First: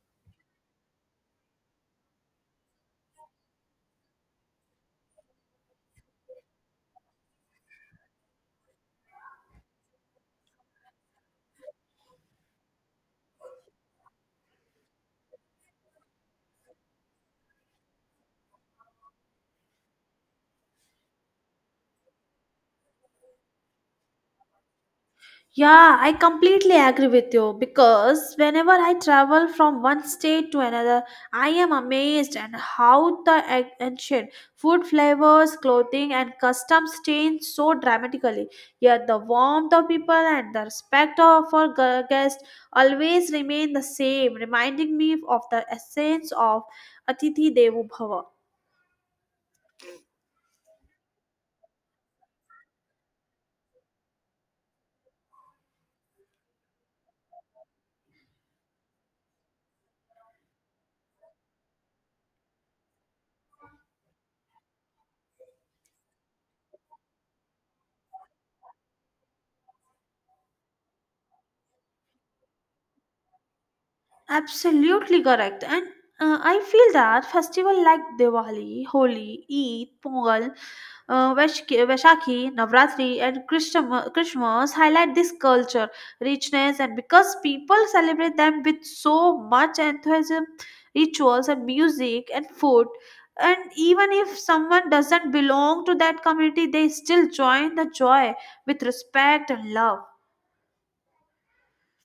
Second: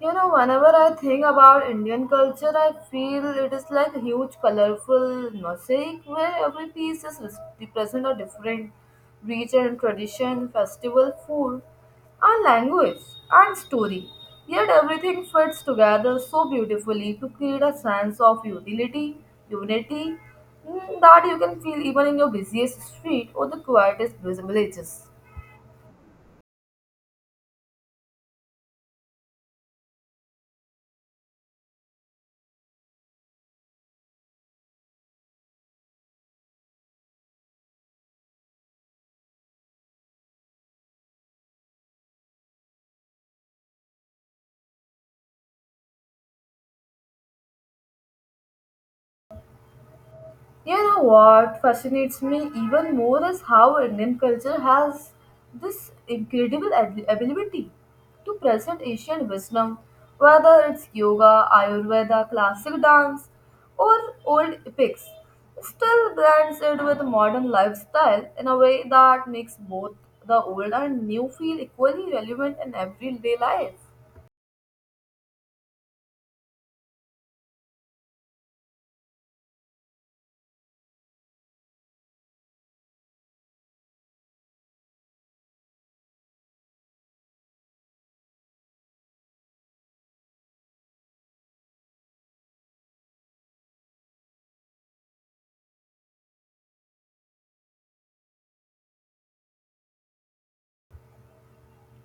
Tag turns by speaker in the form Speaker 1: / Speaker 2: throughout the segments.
Speaker 1: You know, whenever I think about Indian culture, I feel it is like a huge, colorful mosaic where every piece is represent a different region, tradition, festival, food, and language and story. Yet everything fits together so beautifully to create a sense of utility, unity that you can feel even in your busiest street or the quietest villages.
Speaker 2: Yeah, I completely agree with you because whenever I travel from one state to another, I am amazed at how the ancient food flavors, clothing, and customs change so dramatically. Yet the warmth of people and the respect of our guests always remain the same, reminding me of the essence of Atithi Devo Bhava.
Speaker 1: You know what fascinates me even more is how Indian culture has this incredible ability to present Asian wisdom, whether it's yoga, Ayurveda, classic dance, or old epics. Still blends it with modern lifestyle in a way that makes both the old and new feel equally relevant in everyday life.
Speaker 2: Absolutely correct. And I feel that festival like Diwali, Holi, Eid, Pongal, Vaishakhi, Navratri, and Christmas highlight this culture richness, and because people celebrate them with so much enthusiasm, rituals, and music and food. And even if someone doesn't belong to that community, they still join the joy with respect and love.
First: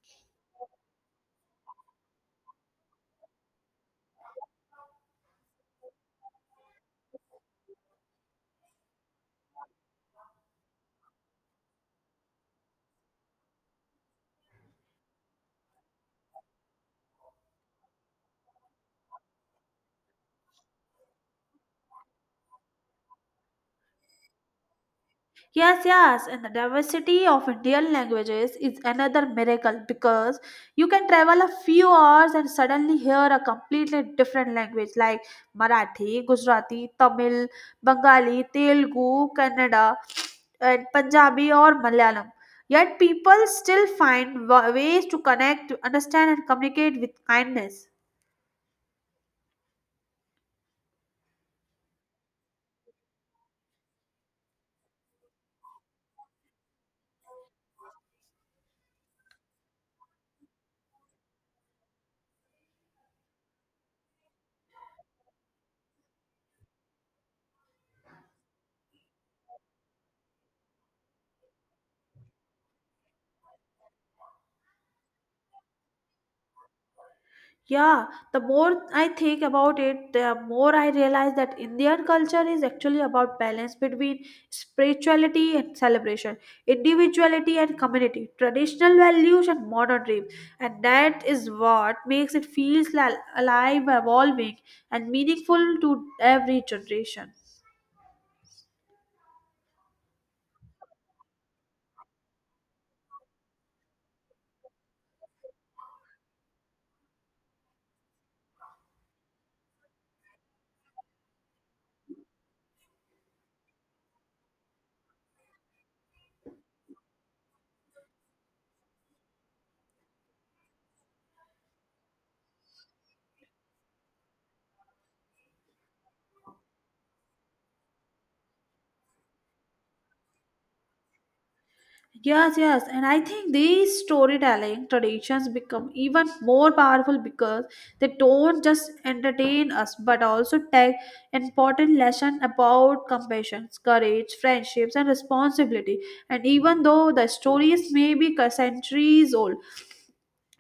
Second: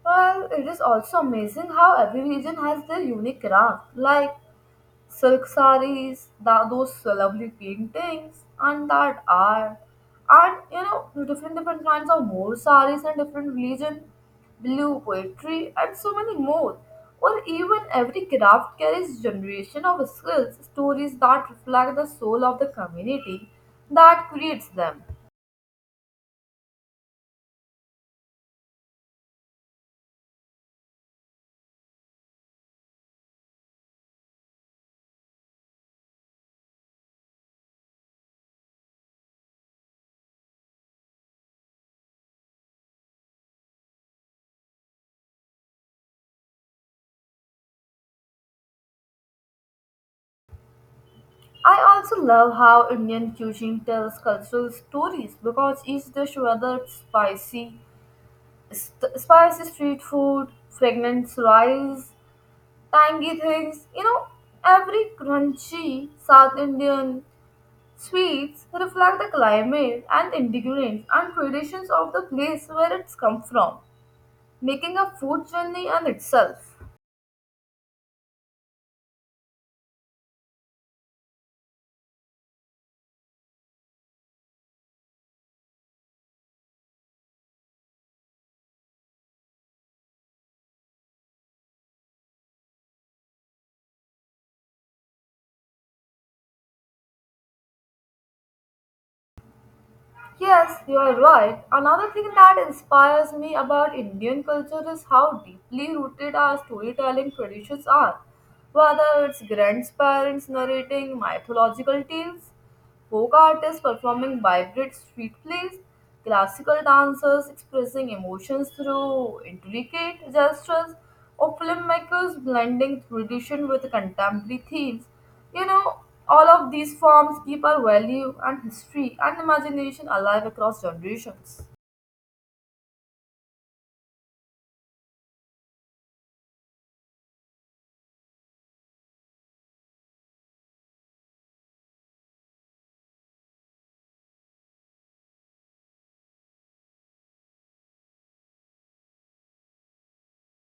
Speaker 1: Well, it is also amazing how every region has their unique craft, like silk sarees, those lovely paintings, and that art. And you know, different kinds of more sarees and different religion, blue poetry, and so many more. Or even every craft carries generation of skills, stories that reflect the soul of the community that creates them.
Speaker 2: Yes, yes, and the diversity of Indian languages is another miracle because you can travel a few hours and suddenly hear a completely different language like Marathi, Gujarati, Tamil, Bengali, Telugu, Kannada, and Punjabi or Malayalam. Yet people still find ways to connect, to understand, and communicate with kindness.
Speaker 1: I also love how Indian cuisine tells cultural stories because each dish, whether it's spicy street food, fragrant rice, tangy things. You know, every crunchy South Indian sweets reflect the climate and ingredients and traditions of the place where it's come from, making a food journey in itself.
Speaker 2: Yeah, the more I think about it, the more I realize that Indian culture is actually about balance between spirituality and celebration, individuality and community, traditional values and modern dreams. And that is what makes it feel alive, evolving, and meaningful to every generation.
Speaker 1: Yes, you are right. Another thing that inspires me about Indian culture is how deeply rooted our storytelling traditions are. Whether it's grandparents narrating mythological tales, folk artists performing vibrant street plays, classical dancers expressing emotions through intricate gestures, or filmmakers blending tradition with contemporary themes. You know, all of these forms keep our value and history and imagination alive across generations.
Speaker 2: Yes, yes, and I think these storytelling traditions become even more powerful because they don't just entertain us but also take important lesson about compassion, courage, friendships, and responsibility. And even though the stories may be centuries old,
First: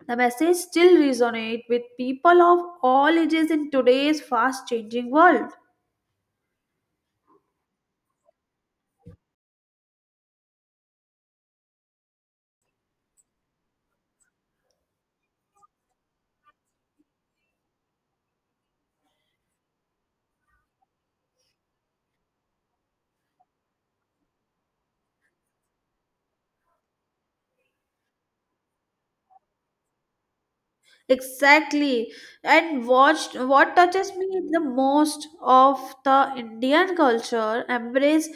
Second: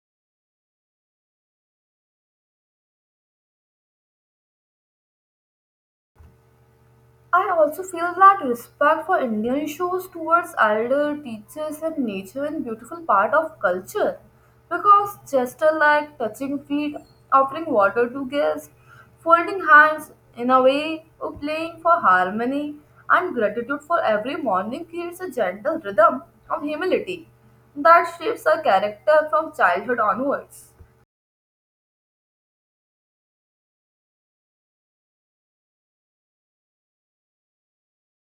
Speaker 2: the message still resonates with people of all ages in today's fast-changing world.
Speaker 1: I also feel that respect for Indian shows towards elder teachers and nature and beautiful part of culture. Because gesture like touching feet, offering water to guests, folding hands in a way, or playing for harmony and gratitude for every morning creates a gentle rhythm of humility that shapes our character from childhood onwards.
Speaker 2: Exactly. And watched what touches me the most of the Indian culture embrace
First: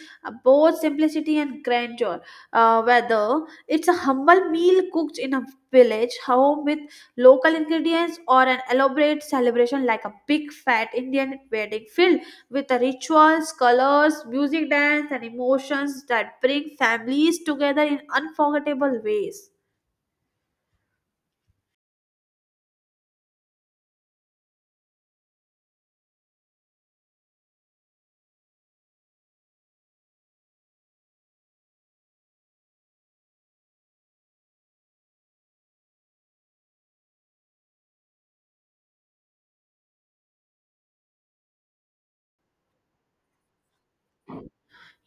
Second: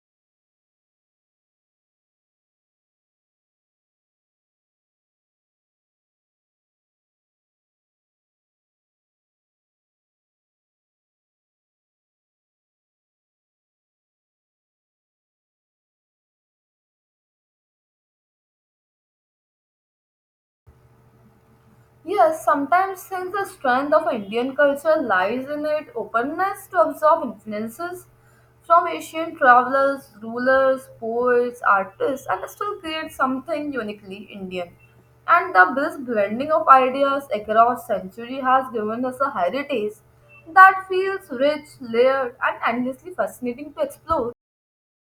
Speaker 2: both simplicity and grandeur. Whether it's a humble meal cooked in a village home with local ingredients or an elaborate celebration like a big fat Indian wedding filled with the rituals, colors, music, dance, and emotions that bring families together in unforgettable ways.
Speaker 1: Yes, sometimes since the strength of Indian culture lies in its openness to absorb influences from Asian travelers, rulers, poets, artists, and still create something uniquely Indian. And the this blending of ideas across century has given us a heritage that feels rich, layered, and endlessly fascinating to explore.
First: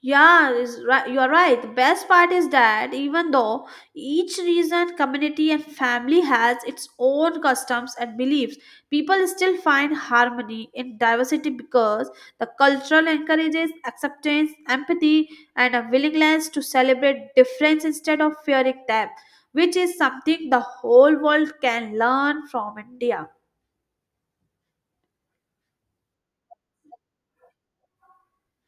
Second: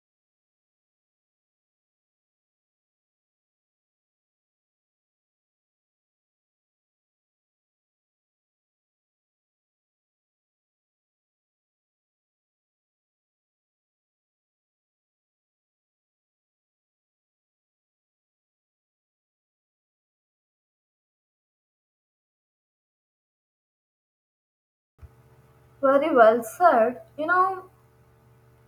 Speaker 2: Yeah, is right. You are right. The best part is that even though each region, community, and family has its own customs and beliefs, people still find harmony in diversity because the cultural encourages acceptance, empathy, and a willingness to celebrate difference instead of fearing them, which is something the whole world can learn from India.
Speaker 1: Very well said. You know,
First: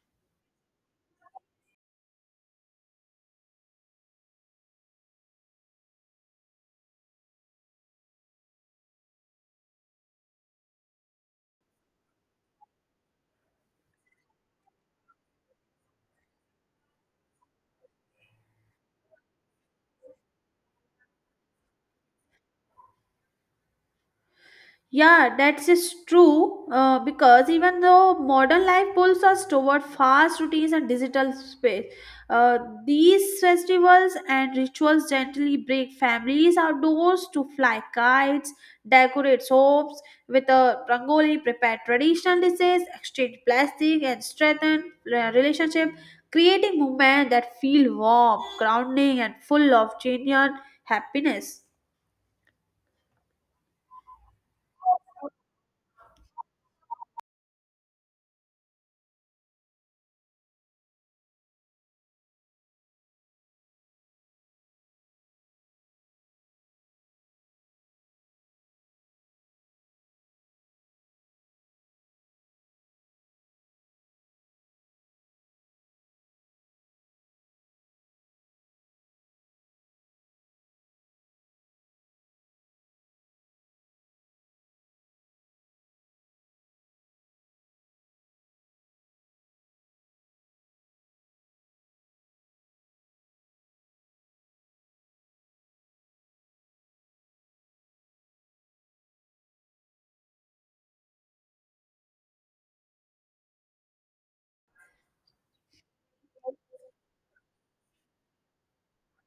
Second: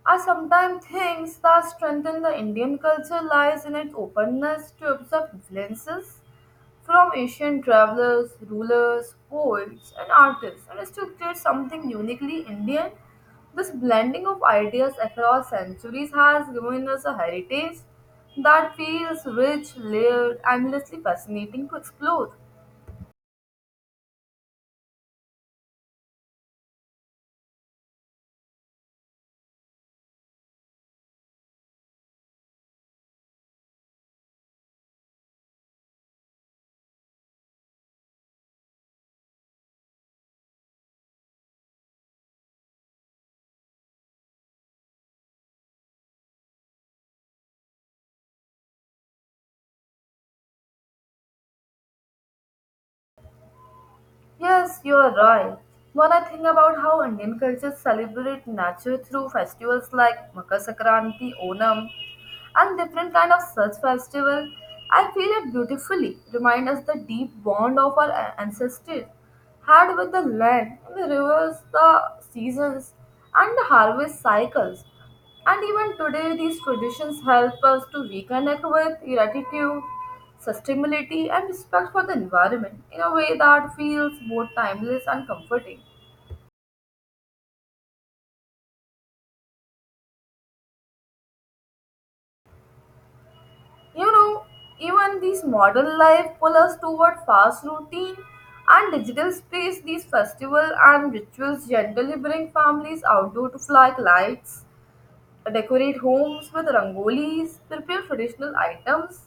Speaker 1: I sometimes think the strength in the Indian culture lies in its openness to absorb influences from Asian travelers, rulers, poets, and artists, and is to create something uniquely Indian. This blending of ideas across centuries has given us a heritage that feels rich, layered, endlessly fascinating to explore.
Speaker 2: Yeah, that's is true because even though modern life pulls us toward fast routines and digital space, uh, these festivals and rituals gently break families outdoors to fly kites, decorate homes with a rangoli, prepare traditional dishes, exchange plastic, and strengthen relationship, creating moments that feel warm, grounding, and full of genuine happiness.
Speaker 1: Yes, you are right. When I think about how Indian cultures celebrate nature through festivals like Makar Sankranti, Onam, and different kind of such festival, I feel it beautifully remind us the deep bond of our ancestors had with the land, the rivers, the seasons, and the harvest cycles. And even today, these traditions help us to reconnect with gratitude, sustainability, and respect for the environment in a way that feels both timeless and comforting. You know, even these modern life pull us toward fast routine and digital space. These festival and rituals generally bring families outdoor to flag lights decorate homes with rangolis, prepare traditional items,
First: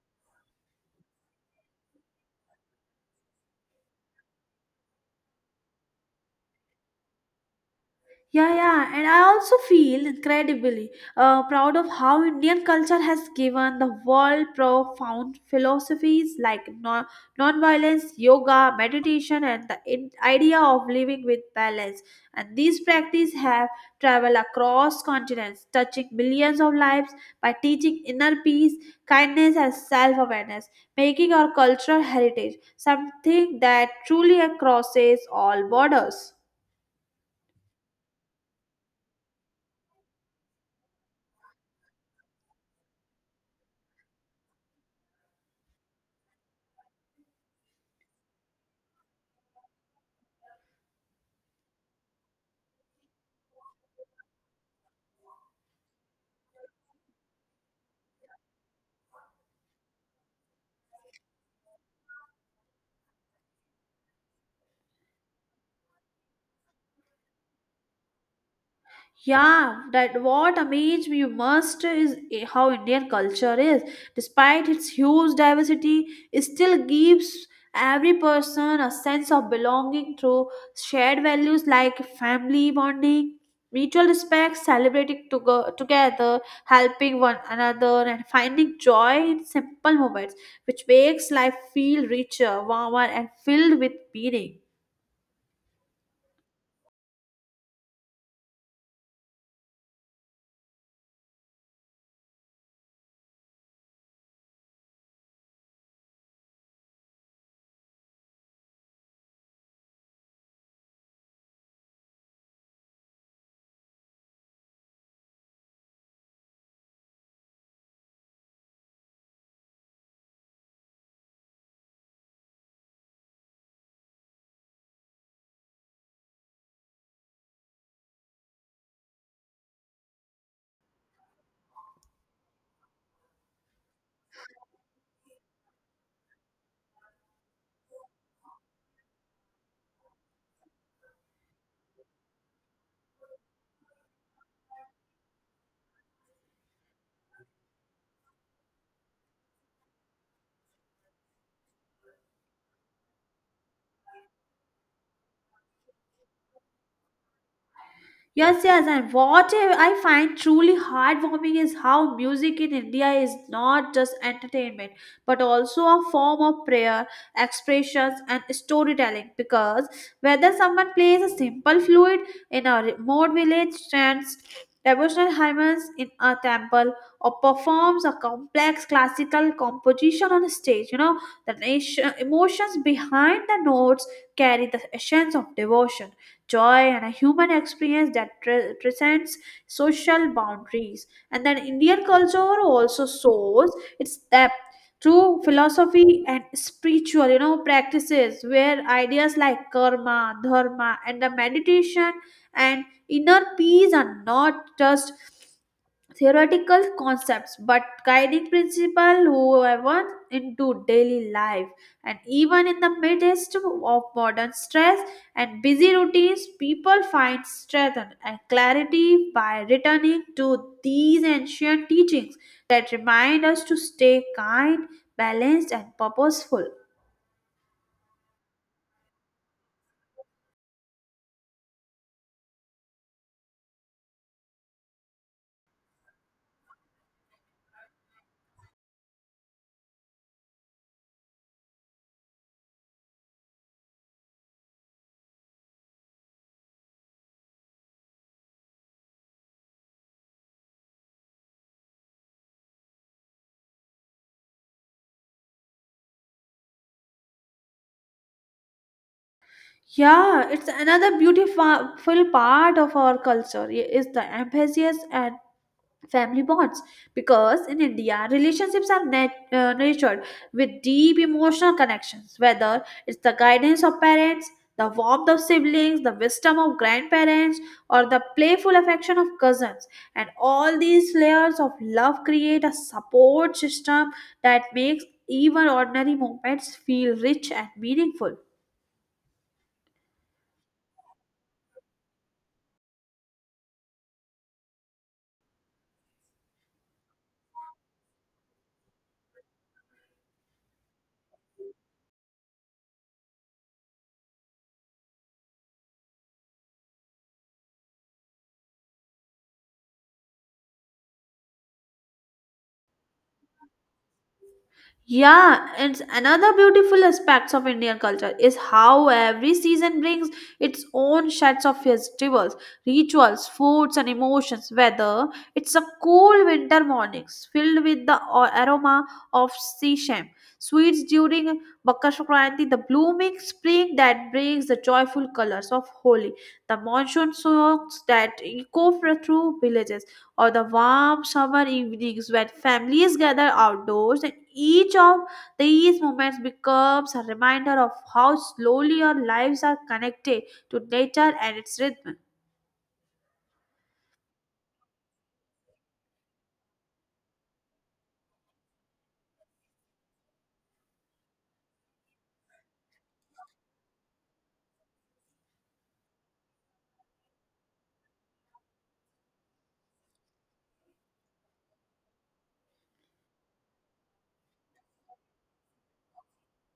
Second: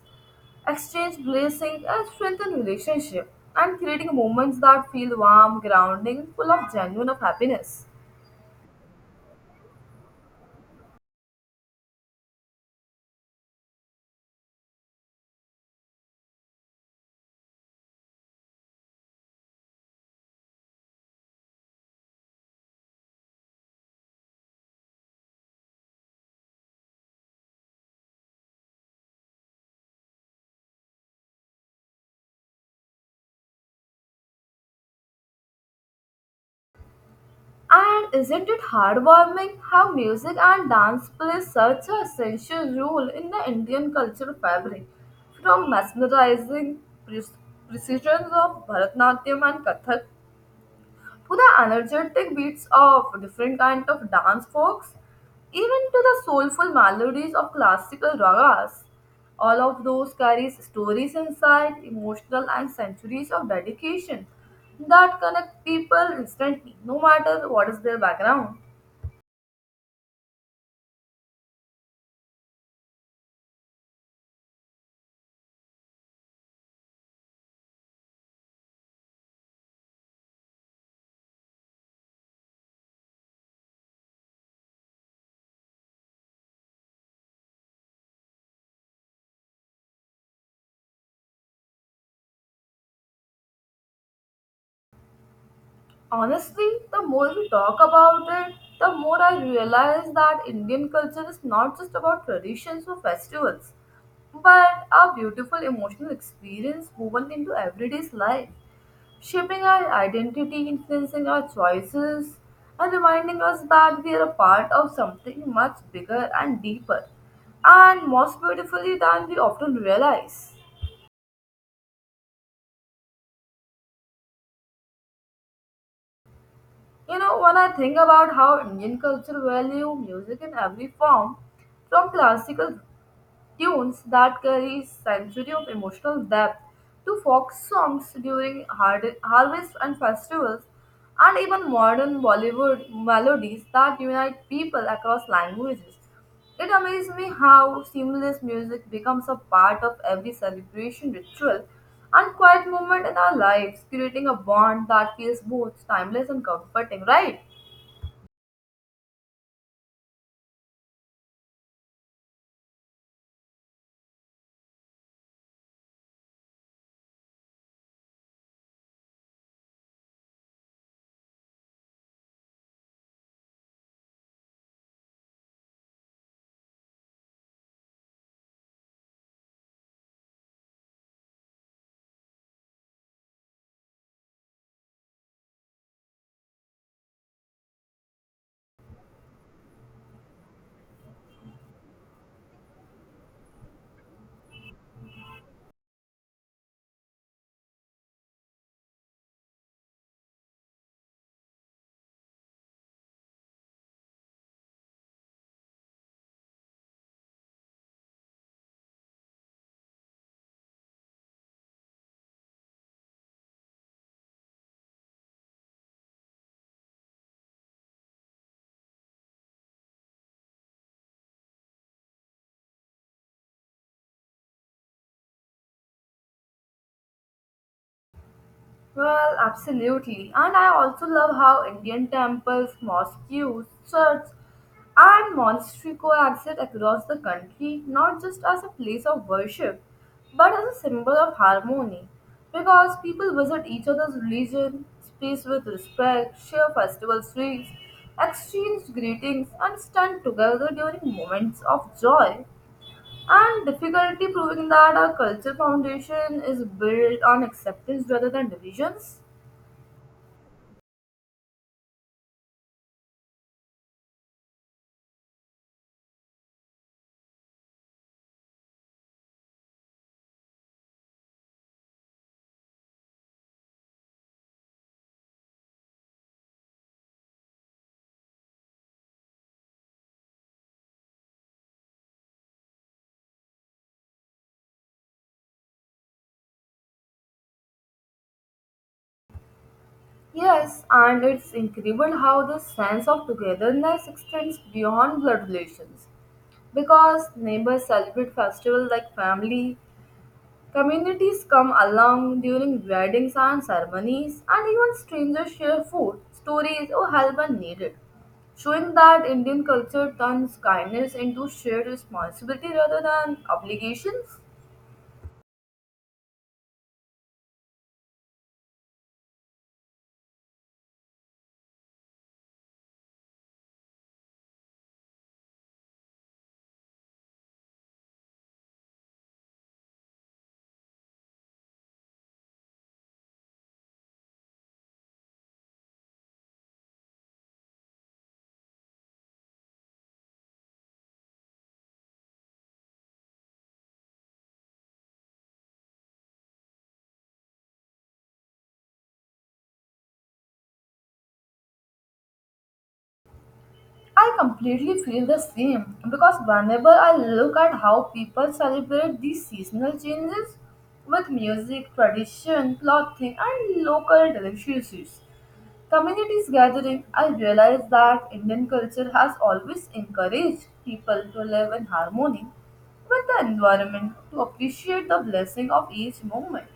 Speaker 1: exchange blessings, and strengthen relationship, and creating moments that feel warm, grounding, full of genuine of happiness.
Speaker 2: Yeah, yeah, and I also feel incredibly proud of how Indian culture has given the world profound philosophies like nonviolence, yoga, meditation, and the idea of living with balance. And these practices have traveled across continents, touching millions of lives by teaching inner peace, kindness, and self-awareness, making our cultural heritage something that truly crosses all borders.
Speaker 1: And isn't it heartwarming how music and dance play such a essential role in the Indian cultural fabric, from mesmerizing pre- precisions of Bharatanatyam and Kathak to the energetic beats of different kind of dance folks, even to the soulful melodies of classical ragas. All of those carries stories inside, emotional and centuries of dedication that connect people instantly, no matter what is their background.
Speaker 2: Yeah, that what amazed me most is how Indian culture is, despite its huge diversity, it still gives every person a sense of belonging through shared values like family bonding, mutual respect, celebrating together, helping one another, and finding joy in simple moments, which makes life feel richer, warmer, and filled with meaning.
Speaker 1: Honestly, the more we talk about it, the more I realize that Indian culture is not just about traditions or festivals, but a beautiful emotional experience woven into everyday's life, shaping our identity, influencing our choices, and reminding us that we are a part of something much bigger and deeper, and most beautifully than we often realize. You know, when I think about how Indian culture value music in every form, from classical tunes that carry century of emotional depth to folk songs during harvest and festivals and even modern bollywood melodies that unite people across languages it amazes me how seamless music becomes a part of every celebration ritual and quiet moment in our lives creating a bond that feels both timeless and comforting right.
Speaker 2: Yes, yes, and what I find truly heartwarming is how music in India is not just entertainment but also a form of prayer, expressions, and storytelling. Because whether someone plays a simple flute in a remote village, chants devotional hymns in a temple, or performs a complex classical composition on a stage, you know, the nation, emotions behind the notes carry the essence of devotion joy, and a human experience that transcends social boundaries. And then Indian culture also shows its depth through philosophy and spiritual, you know, practices where ideas like karma, dharma, and the meditation and inner peace are not just theoretical concepts but guiding principle whoever into daily life and even in the midst of modern stress and busy routines people find strength and clarity by returning to these ancient teachings that remind us to stay kind balanced and purposeful.
Speaker 1: Well, absolutely. And I also love how Indian temples, mosques, churches, and monastery coexist across the country, not just as a place of worship, but as a symbol of harmony. Because people visit each other's religion, space with respect, share festival sweets, exchange greetings, and stand together during moments of joy and difficulty, proving that our culture foundation is built on acceptance rather than divisions.
Speaker 2: Yeah, it's another beautiful part of our culture is the emphasis and family bonds because in india relationships are nurtured with deep emotional connections whether it's the guidance of parents the warmth of siblings the wisdom of grandparents or the playful affection of cousins and all these layers of love create a support system that makes even ordinary moments feel rich and meaningful.
Speaker 1: Yes, and it's incredible how this sense of togetherness extends beyond blood relations. Because neighbors celebrate festivals like family, communities come along during weddings and ceremonies, and even strangers share food, stories, or help when needed, showing that Indian culture turns kindness into shared responsibility rather than obligations.
Speaker 2: Yeah, it's another beautiful aspects of Indian culture is how every season brings its own sets of festivals, rituals, foods, and emotions. Whether it's a cool winter mornings filled with the aroma of sesame, sweets during Makar Sankranti, the blooming spring that brings the joyful colors of Holi, the monsoon songs that echo through villages or the warm summer evenings when families gather outdoors and each of these moments becomes a reminder of how slowly our lives are connected to nature and its rhythm.
Speaker 1: I completely feel the same because whenever I look at how people celebrate these seasonal changes with music, tradition, clothing, and local delicacies, communities gathering, I realize that Indian culture has always encouraged people to live in harmony with the environment, to appreciate the blessing of each moment,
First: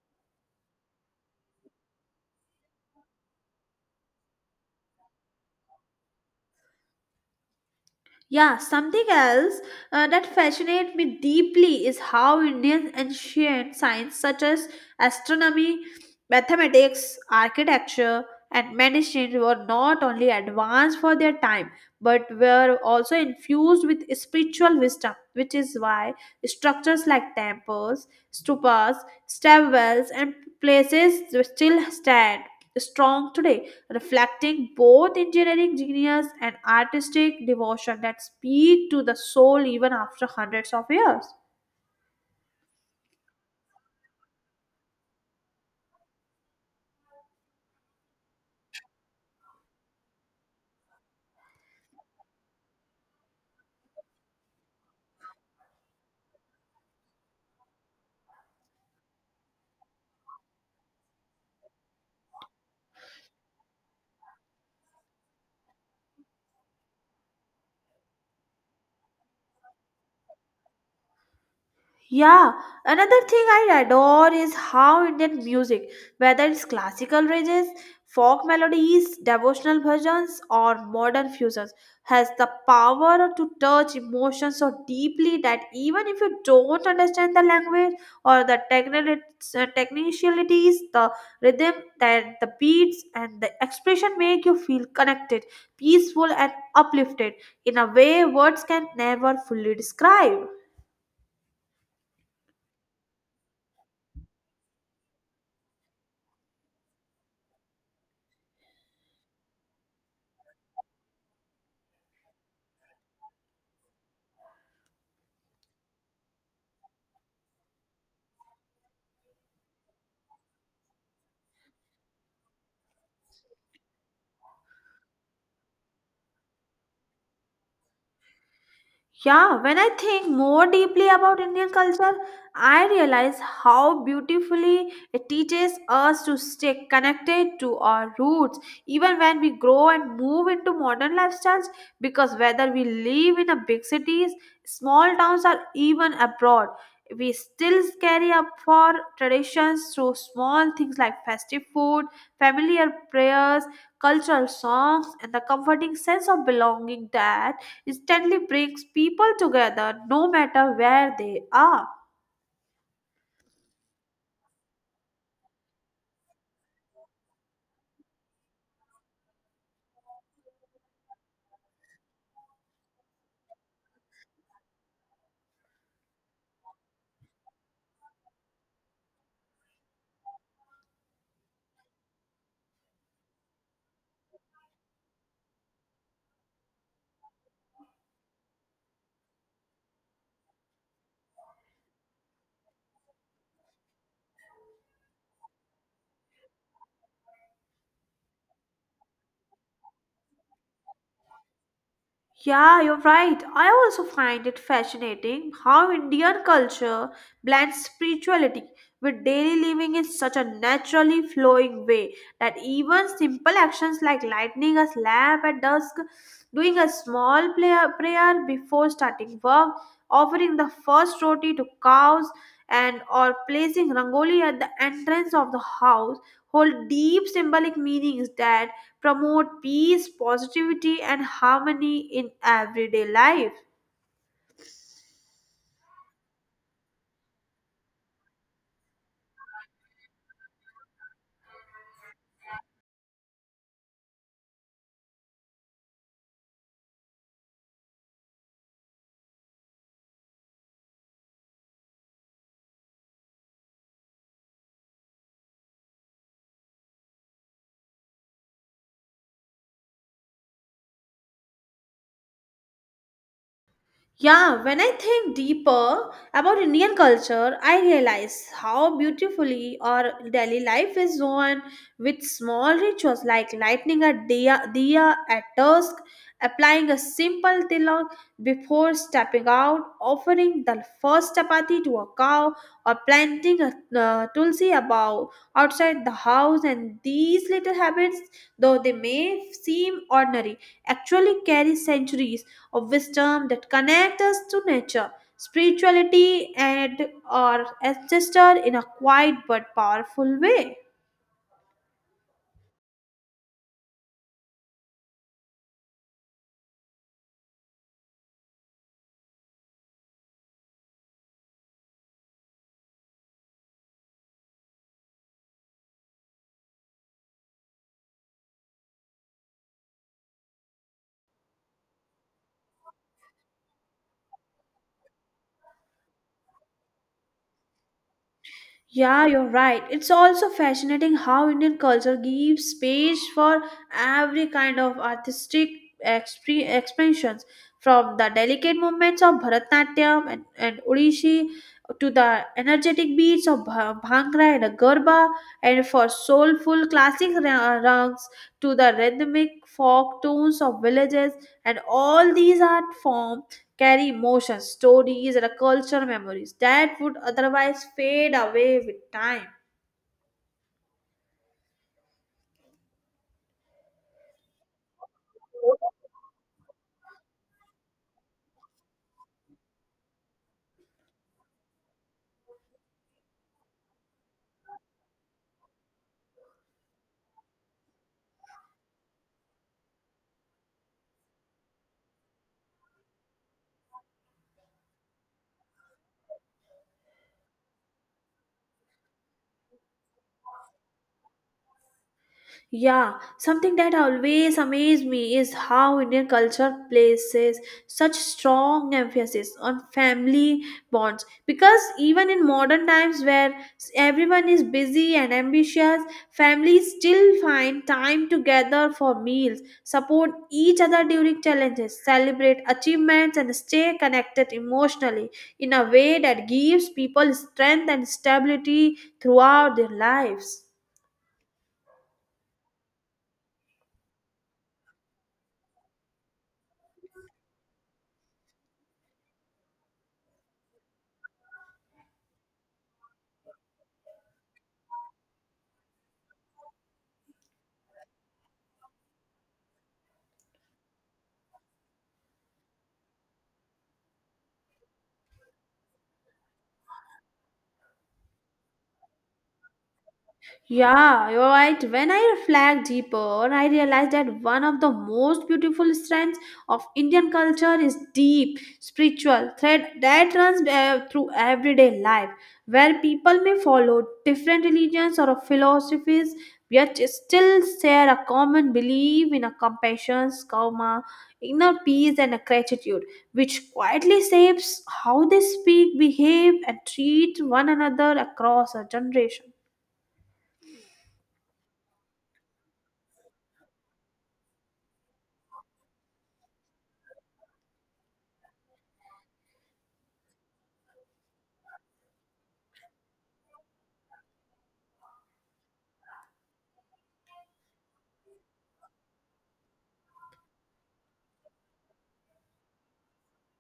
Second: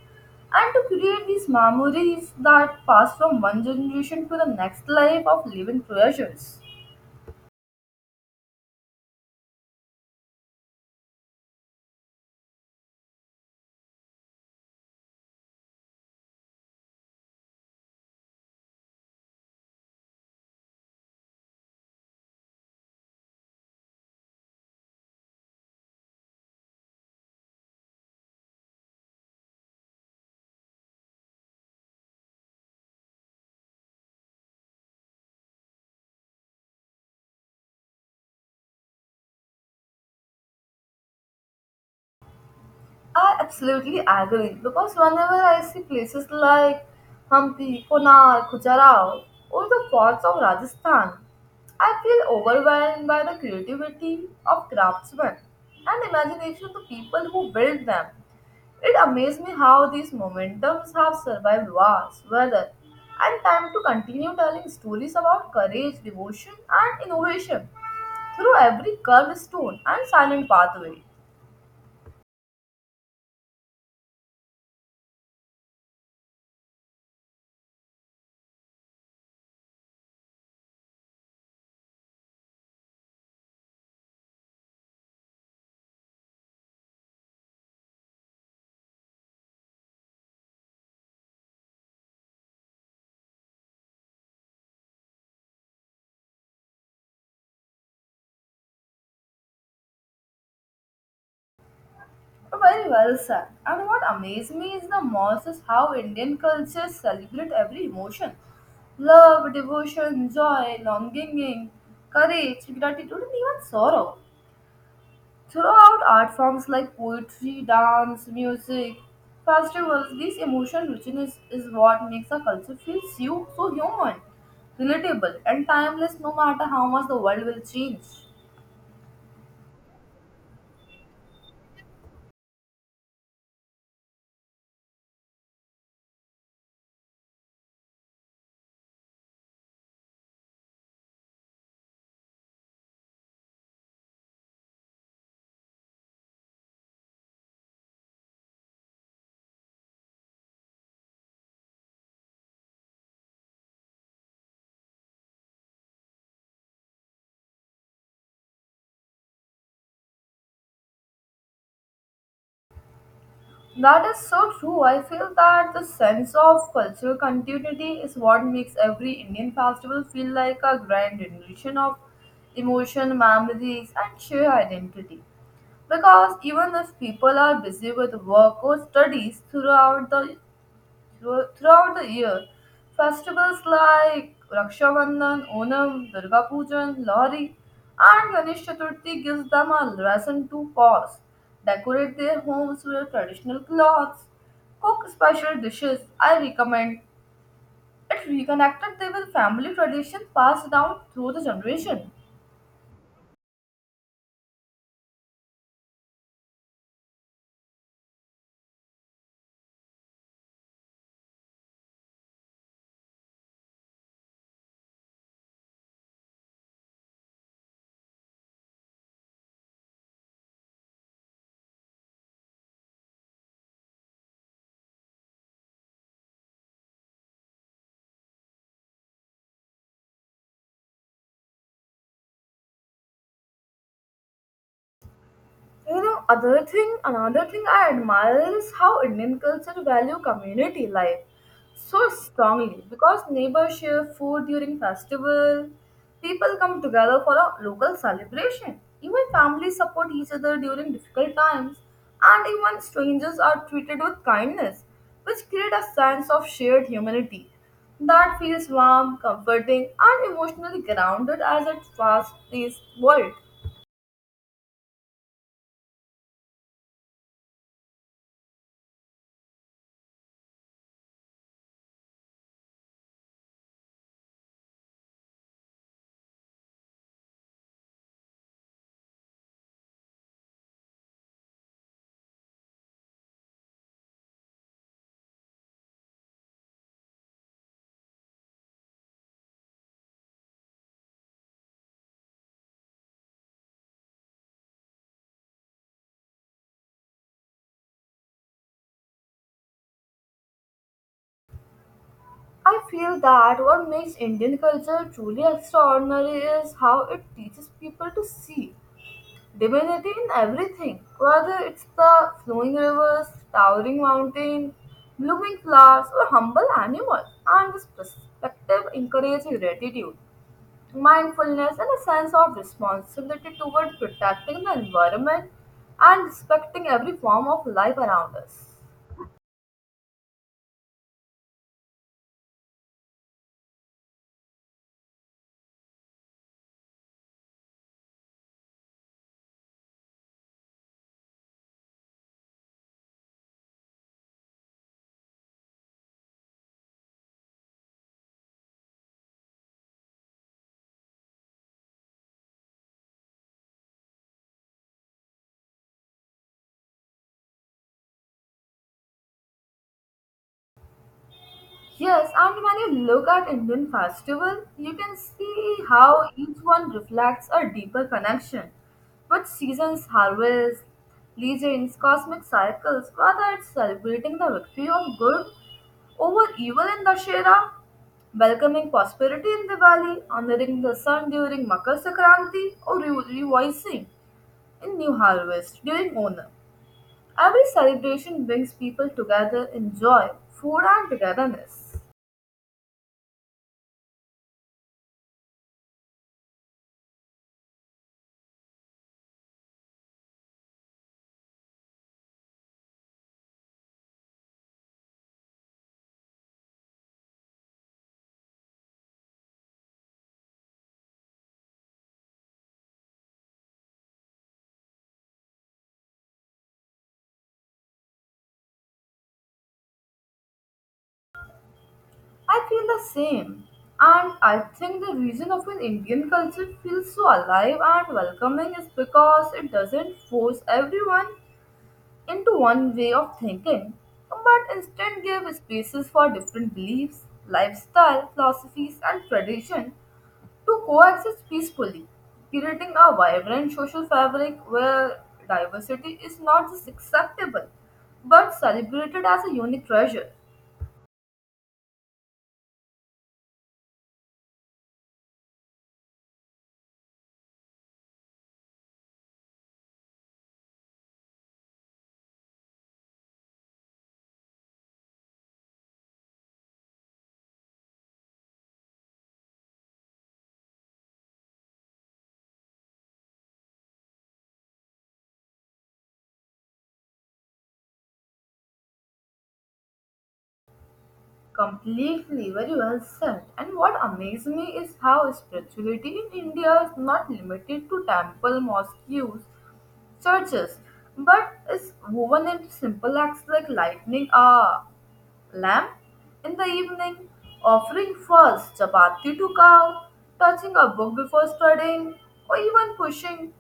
Speaker 1: and to create these memories that pass from one generation to the next life of living treasures.
Speaker 2: Yeah, something else that fascinates me deeply is how indian ancient science such as astronomy, mathematics, architecture, and medicine were not only advanced for their time but were also infused with spiritual wisdom, which is why structures like temples, stupas, stairwells, and places still stand strong today, reflecting both engineering genius and artistic devotion that speak to the soul even after hundreds of years.
Speaker 1: I absolutely agree because whenever I see places like Hampi, Konark, Khajuraho, or the forts of Rajasthan, I feel overwhelmed by the creativity of craftsmen and imagination of the people who built them. It amazes me how these momentums have survived wars, weather, and time to continue telling stories about courage, devotion, and innovation through every curved stone and silent pathway.
Speaker 2: Yeah, another thing I adore is how Indian music, whether it's classical rages, folk melodies, devotional bhajans, or modern fusions, has the power to touch emotions so deeply that even if you don't understand the language or the technicalities, the rhythm, that the beats, and the expression make you feel connected, peaceful, and uplifted in a way words can never fully describe.
Speaker 1: Very well said. And what amazes me is the most is how Indian cultures celebrate every emotion. Love, devotion, joy, longing, courage, gratitude, and even sorrow. Throughout art forms like poetry, dance, music, festivals, this emotion richness is what makes a culture feel so human, relatable, and timeless no matter how much the world will change.
Speaker 2: Yeah, when I think more deeply about Indian culture, I realize how beautifully it teaches us to stay connected to our roots, even when we grow and move into modern lifestyles. Because whether we live in a big cities, small towns, or even abroad, we still carry up for traditions through small things like festive food, familiar prayers, cultural songs, and the comforting sense of belonging that instantly brings people together no matter where they are.
Speaker 1: That is so true. I feel that the sense of cultural continuity is what makes every Indian festival feel like a grand rendition of emotion, memories, and shared identity. Because even if people are busy with work or studies throughout throughout the year. Festivals like Raksha Bandhan, Onam, Durga Pujan, Lohri, and Ganesh Chaturthi gives them a reason to pause, decorate their homes with traditional clothes, cook special dishes. I recommend it reconnected them with family traditions passed down through the generation.
Speaker 2: Yeah, you're right. I also find it fascinating how Indian culture blends spirituality with daily living in such a naturally flowing way that even simple actions like lighting a lamp at dusk, doing a small prayer before starting work, offering the first roti to cows, and or placing rangoli at the entrance of the house hold deep symbolic meanings that promote peace, positivity, and harmony in everyday life.
Speaker 1: You know, another thing I admire is how Indian culture value community life so strongly because neighbors share food during festival, people come together for a local celebration, even families support each other during difficult times, and even strangers are treated with kindness, which create a sense of shared humanity that feels warm, comforting, and emotionally grounded as a fast-paced world.
Speaker 2: Yeah, when I think deeper about Indian culture, I realize how beautifully our daily life is woven with small rituals like lighting a diya at dusk, applying a simple tilak before stepping out, offering the first chapati to a cow, or planting a tulsi above outside the house. And these little habits, though they may seem ordinary, actually carry centuries of wisdom that connect us to nature, spirituality, and our ancestor in a quiet but powerful way.
Speaker 1: I feel that what makes Indian culture truly extraordinary is how it teaches people to see divinity in everything, whether it's the flowing rivers, towering mountain, blooming flowers, or humble animals. And this perspective encourages gratitude, mindfulness, and a sense of responsibility toward protecting the environment and respecting every form of life around us.
Speaker 2: Yeah, you're right. It's also fascinating how Indian culture gives space for every kind of artistic expressions, from the delicate movements of Bharatnatyam and Odishi to the energetic beats of Bhangra and Garba, and for soulful classic rangs to the rhythmic folk tunes of villages, and all these art forms carry emotions, stories, and cultural memories that would otherwise fade away with time.
Speaker 1: Yes, and when you look at Indian festival, you can see how each one reflects a deeper connection with seasons, harvests, legends, cosmic cycles, whether it's celebrating the victory of good over evil in Dashera, welcoming prosperity in Diwali, honoring the sun during Makar Sankranti, or rejoicing in new harvest during Onam. Every celebration brings people together in joy, food, and togetherness.
Speaker 2: Yeah, something that always amazed me is how Indian culture places such strong emphasis on family bonds. Because even in modern times where everyone is busy and ambitious, families still find time together for meals, support each other during challenges, celebrate achievements, and stay connected emotionally in a way that gives people strength and stability throughout their lives.
Speaker 1: I feel the same. And I think the reason of an Indian culture feels so alive and welcoming is because it doesn't force everyone into one way of thinking, but instead give spaces for different beliefs, lifestyle, philosophies, and tradition to coexist peacefully, creating a vibrant social fabric where diversity is not just acceptable but celebrated as a unique treasure.
Speaker 2: Yeah, you're right. When I reflect deeper, I realize that one of the most beautiful strands of Indian culture is deep spiritual thread that runs through everyday life, where people may follow different religions or philosophies, yet still share a common belief in a compassion, karma, inner peace, and a gratitude, which quietly shapes how they speak, behave, and treat one another across a generation.
Speaker 1: Completely, very well said. And what amazes me is how spirituality in India is not limited to temple, mosques, churches, but is woven into simple acts like lighting a lamp in the evening, offering first chapati to cow, touching a book before studying, or even pushing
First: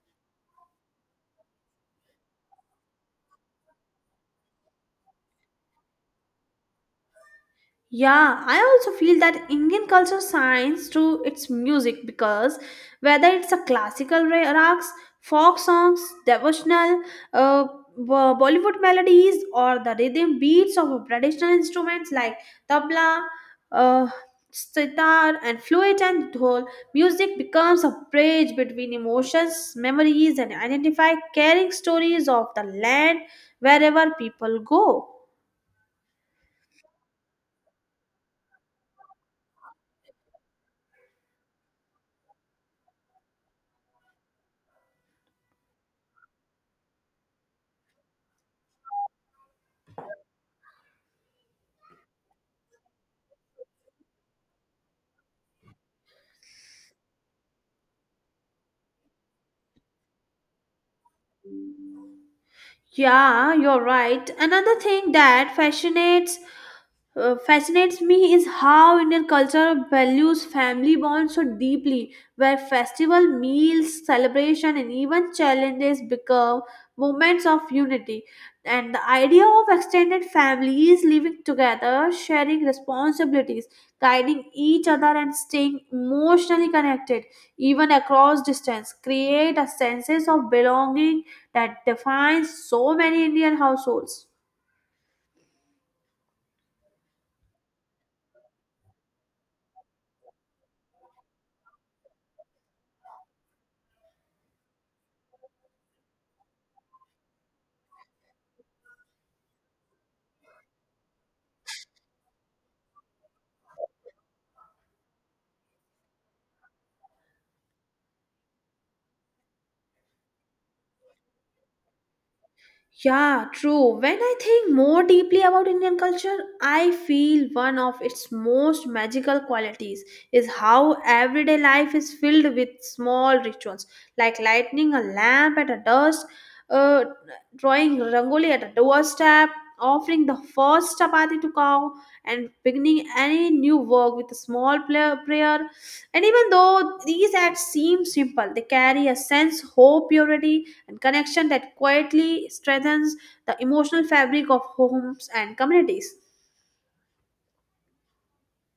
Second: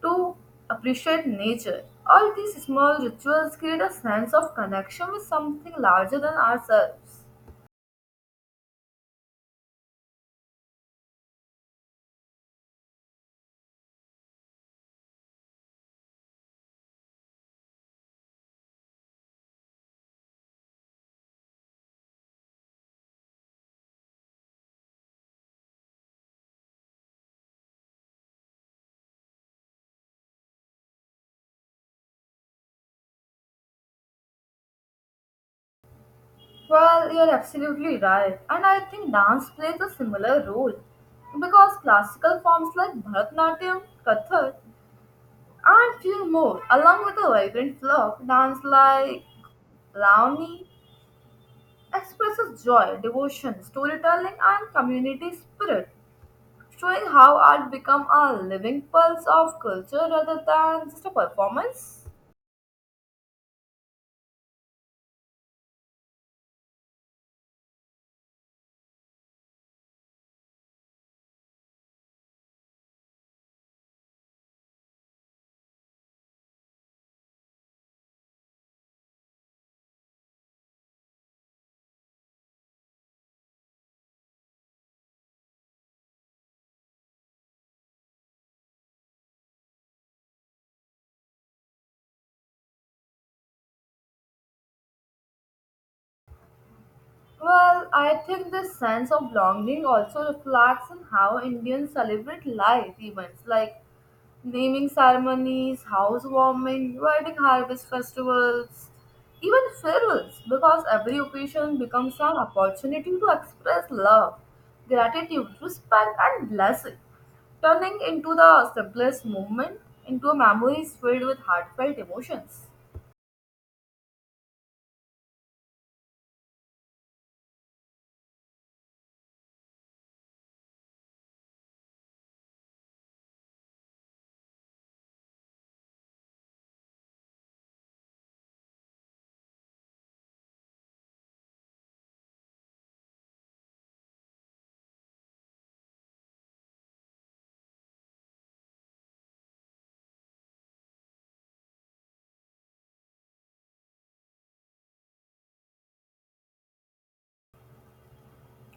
Speaker 1: to appreciate nature. All these small rituals create a sense of connection with something larger than ourselves.
Speaker 2: Yeah, I also feel that Indian culture shines through its music because whether it's a classical rags, folk songs, devotional, uh, Bollywood melodies, or the rhythm beats of traditional instruments like tabla, uh, sitar, and flute and dhol, music becomes a bridge between emotions, memories, and identify carrying stories of the land wherever people go.
Speaker 1: Well, you're absolutely right. And I think dance plays a similar role because classical forms like Bharatanatyam, Kathak, and few more, along with a vibrant flock dance like Launi, expresses joy, devotion, storytelling, and community spirit, showing how art become a living pulse of culture rather than just a performance.
Speaker 2: Yeah, you're right. Another thing that fascinates me is how Indian culture values family bonds so deeply, where festival, meals, celebration, and even challenges become moments of unity. And the idea of extended families living together, sharing responsibilities, guiding each other and staying emotionally connected even across distance create a sense of belonging that defines so many indian households.
Speaker 1: Well, I think this sense of belonging also reflects in how Indians celebrate life events like naming ceremonies, housewarming, wedding harvest festivals, even farewells, because every occasion becomes an opportunity to express love, gratitude, respect, and blessing, turning into the simplest moment into memories filled with heartfelt emotions.
Speaker 2: Yeah, true. When I think more deeply about Indian culture, I feel one of its most magical qualities is how everyday life is filled with small rituals like lighting a lamp at a dusk, uh, drawing rangoli at a doorstep, offering the first chapati to cow, and beginning any new work with a small prayer. And even though these acts seem simple, they carry a sense, hope, purity, and connection that quietly strengthens the emotional fabric of homes and communities.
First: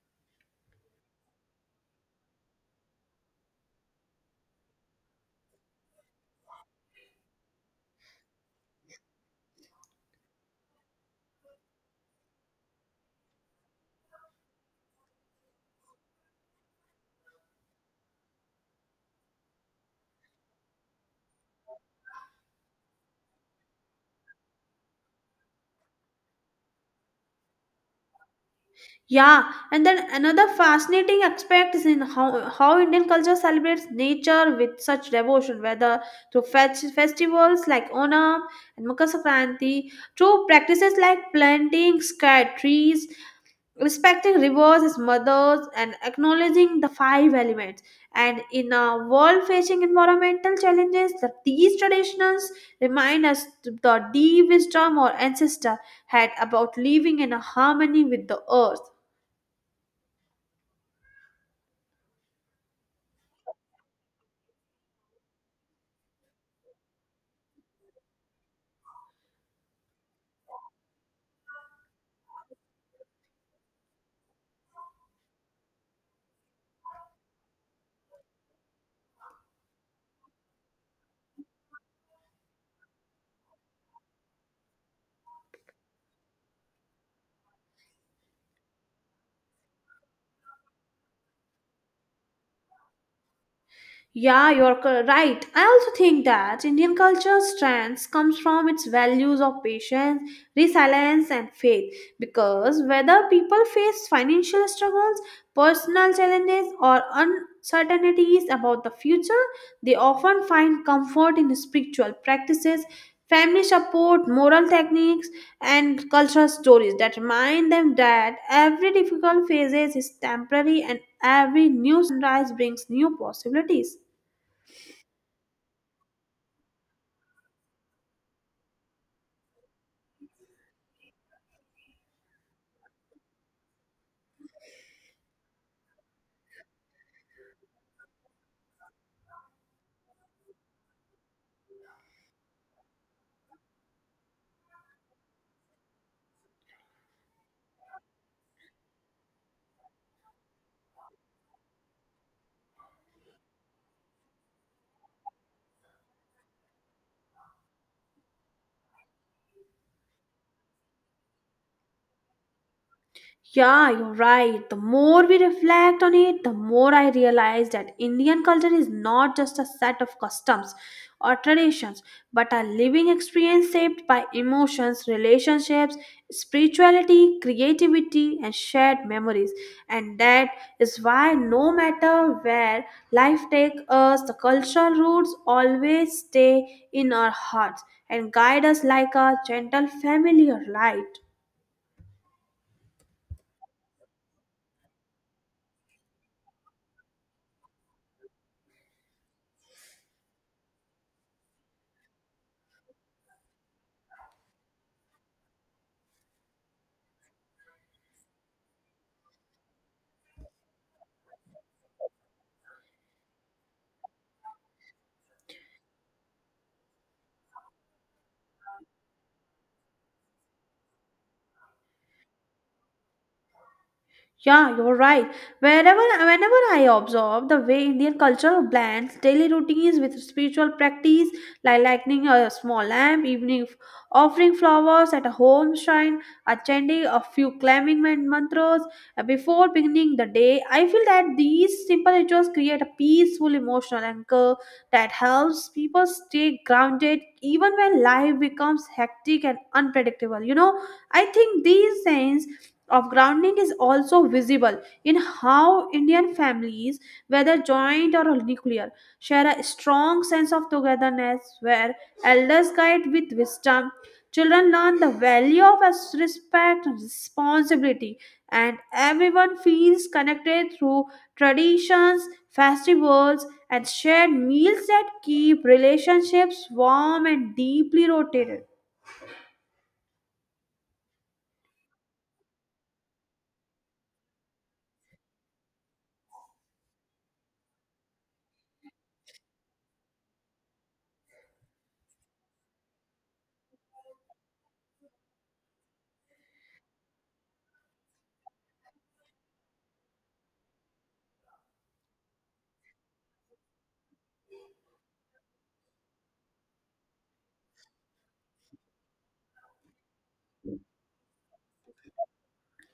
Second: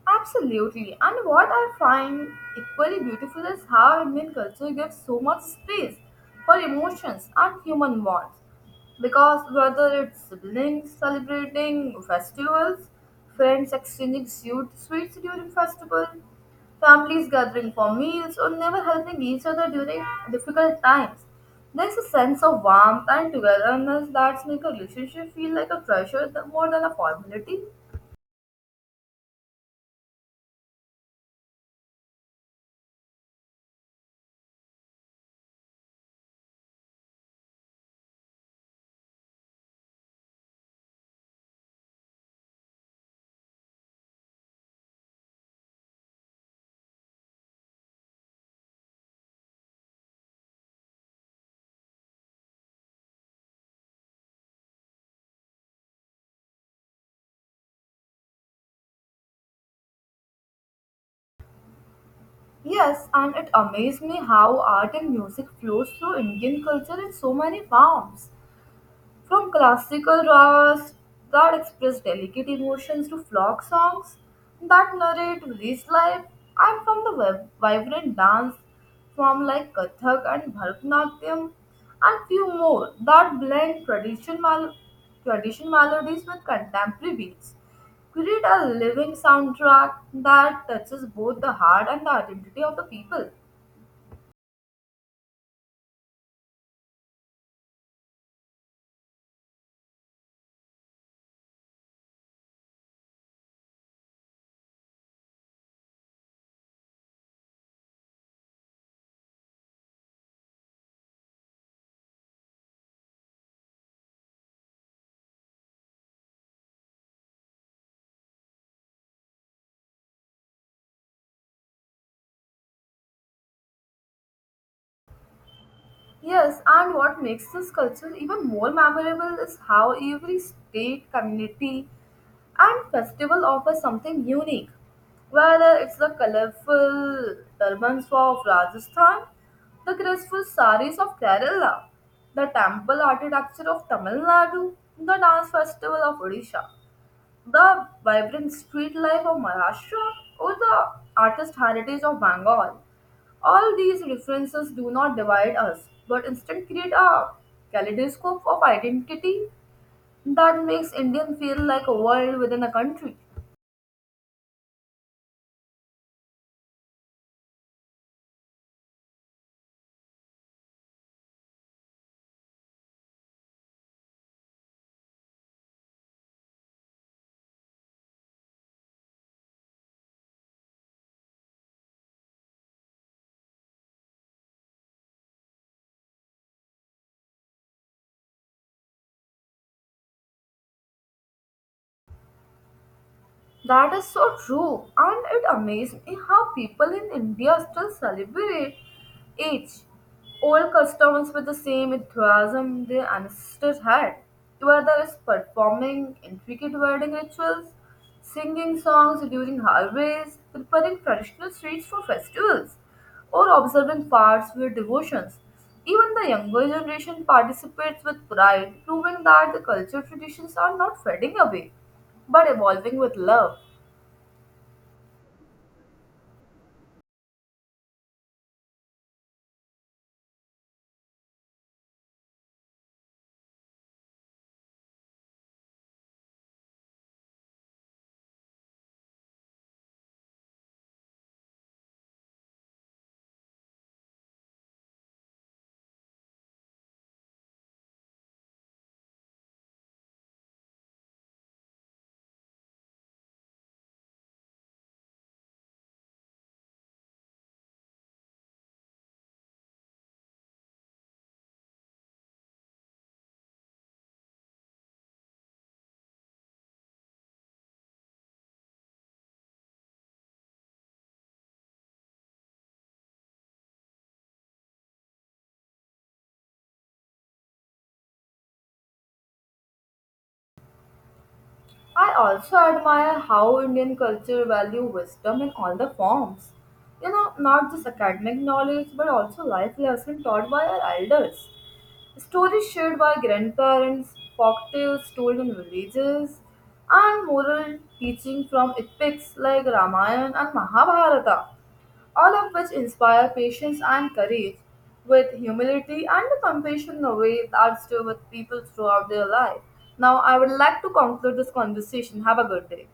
Speaker 1: Absolutely. And what I find equally beautiful is how Indian culture gives so much space for emotions and human wants. Because whether it's siblings celebrating festivals, friends exchanging sweets during festival, families gathering for meals, or never helping each other during difficult times, there's a sense of warmth and togetherness that makes a relationship feel like a treasure more than a formality.
Speaker 2: Yeah, and then another fascinating aspect is in how Indian culture celebrates nature with such devotion, whether through festivals like Onam and Makar Sankranti, through practices like planting sky trees respecting rivers as mothers and acknowledging the five elements and in a world facing environmental challenges these traditions remind us the deep wisdom our ancestors had about living in a harmony with the earth.
Speaker 1: Yes, and it amazed me how art and music flows through Indian culture in so many forms. From classical ragas that express delicate emotions to folk songs that narrate village life, and from the vibrant dance form like Kathak and Bharatanatyam, and few more that blend tradition melodies with contemporary beats, create a living soundtrack that touches both the heart and the identity of the people.
Speaker 2: Yeah, you're right. I also think that Indian culture's strength comes from its values of patience, resilience, and faith. Because whether people face financial struggles, personal challenges, or uncertainties about the future, they often find comfort in spiritual practices, family support, moral techniques, and cultural stories that remind them that every difficult phase is temporary and every new sunrise brings new possibilities.
Speaker 1: Yes, and what makes this culture even more memorable is how every state, community, and festival offers something unique. Whether it's the colorful turbans of Rajasthan, the graceful saris of Kerala, the temple architecture of Tamil Nadu, the dance festival of Odisha. The vibrant street life of Maharashtra or the artist heritage of Bengal. All these references do not divide us, but instead create a kaleidoscope of identity that makes Indian feel like a world within a country.
Speaker 2: Yeah, you're right. The more we reflect on it, the more I realize that Indian culture is not just a set of customs or traditions, but a living experience shaped by emotions, relationships, spirituality, creativity, and shared memories. And that is why, no matter where life takes us, the cultural roots always stay in our hearts and guide us like a gentle familiar light.
Speaker 1: That is so true, and it amazes me how people in India still celebrate age old customs with the same enthusiasm their ancestors had, whether it's performing intricate wedding rituals, singing songs during harvests, preparing traditional sweets for festivals, or observing fasts with devotions. Even the younger generation participates with pride, proving that the culture traditions are not fading away but evolving with love.
Speaker 2: Yeah, you're right. Wherever, whenever I observe the way Indian culture blends daily routines with spiritual practice, like lighting a small lamp, offering flowers at a home shrine, a chanting a few climbing mantras before beginning the day, I feel that these simple rituals create a peaceful emotional anchor that helps people stay grounded even when life becomes hectic and unpredictable. You know, I think these sense of grounding is also visible in how Indian families, whether joint or nuclear, share a strong sense of togetherness where elders guide with wisdom. Children learn the value of respect and responsibility, and everyone feels connected through traditions, festivals, and shared meals that keep relationships warm and deeply rotated.
Speaker 1: I also admire how Indian culture value wisdom in all the forms. You know, not just academic knowledge but also life lesson taught by our elders. Stories shared by grandparents, folktales told in villages, and moral teaching from epics like Ramayana and Mahabharata, all of which inspire patience and courage, with humility and compassion in a way that stay with people throughout their life. Now, I would like to conclude this conversation. Have a good day.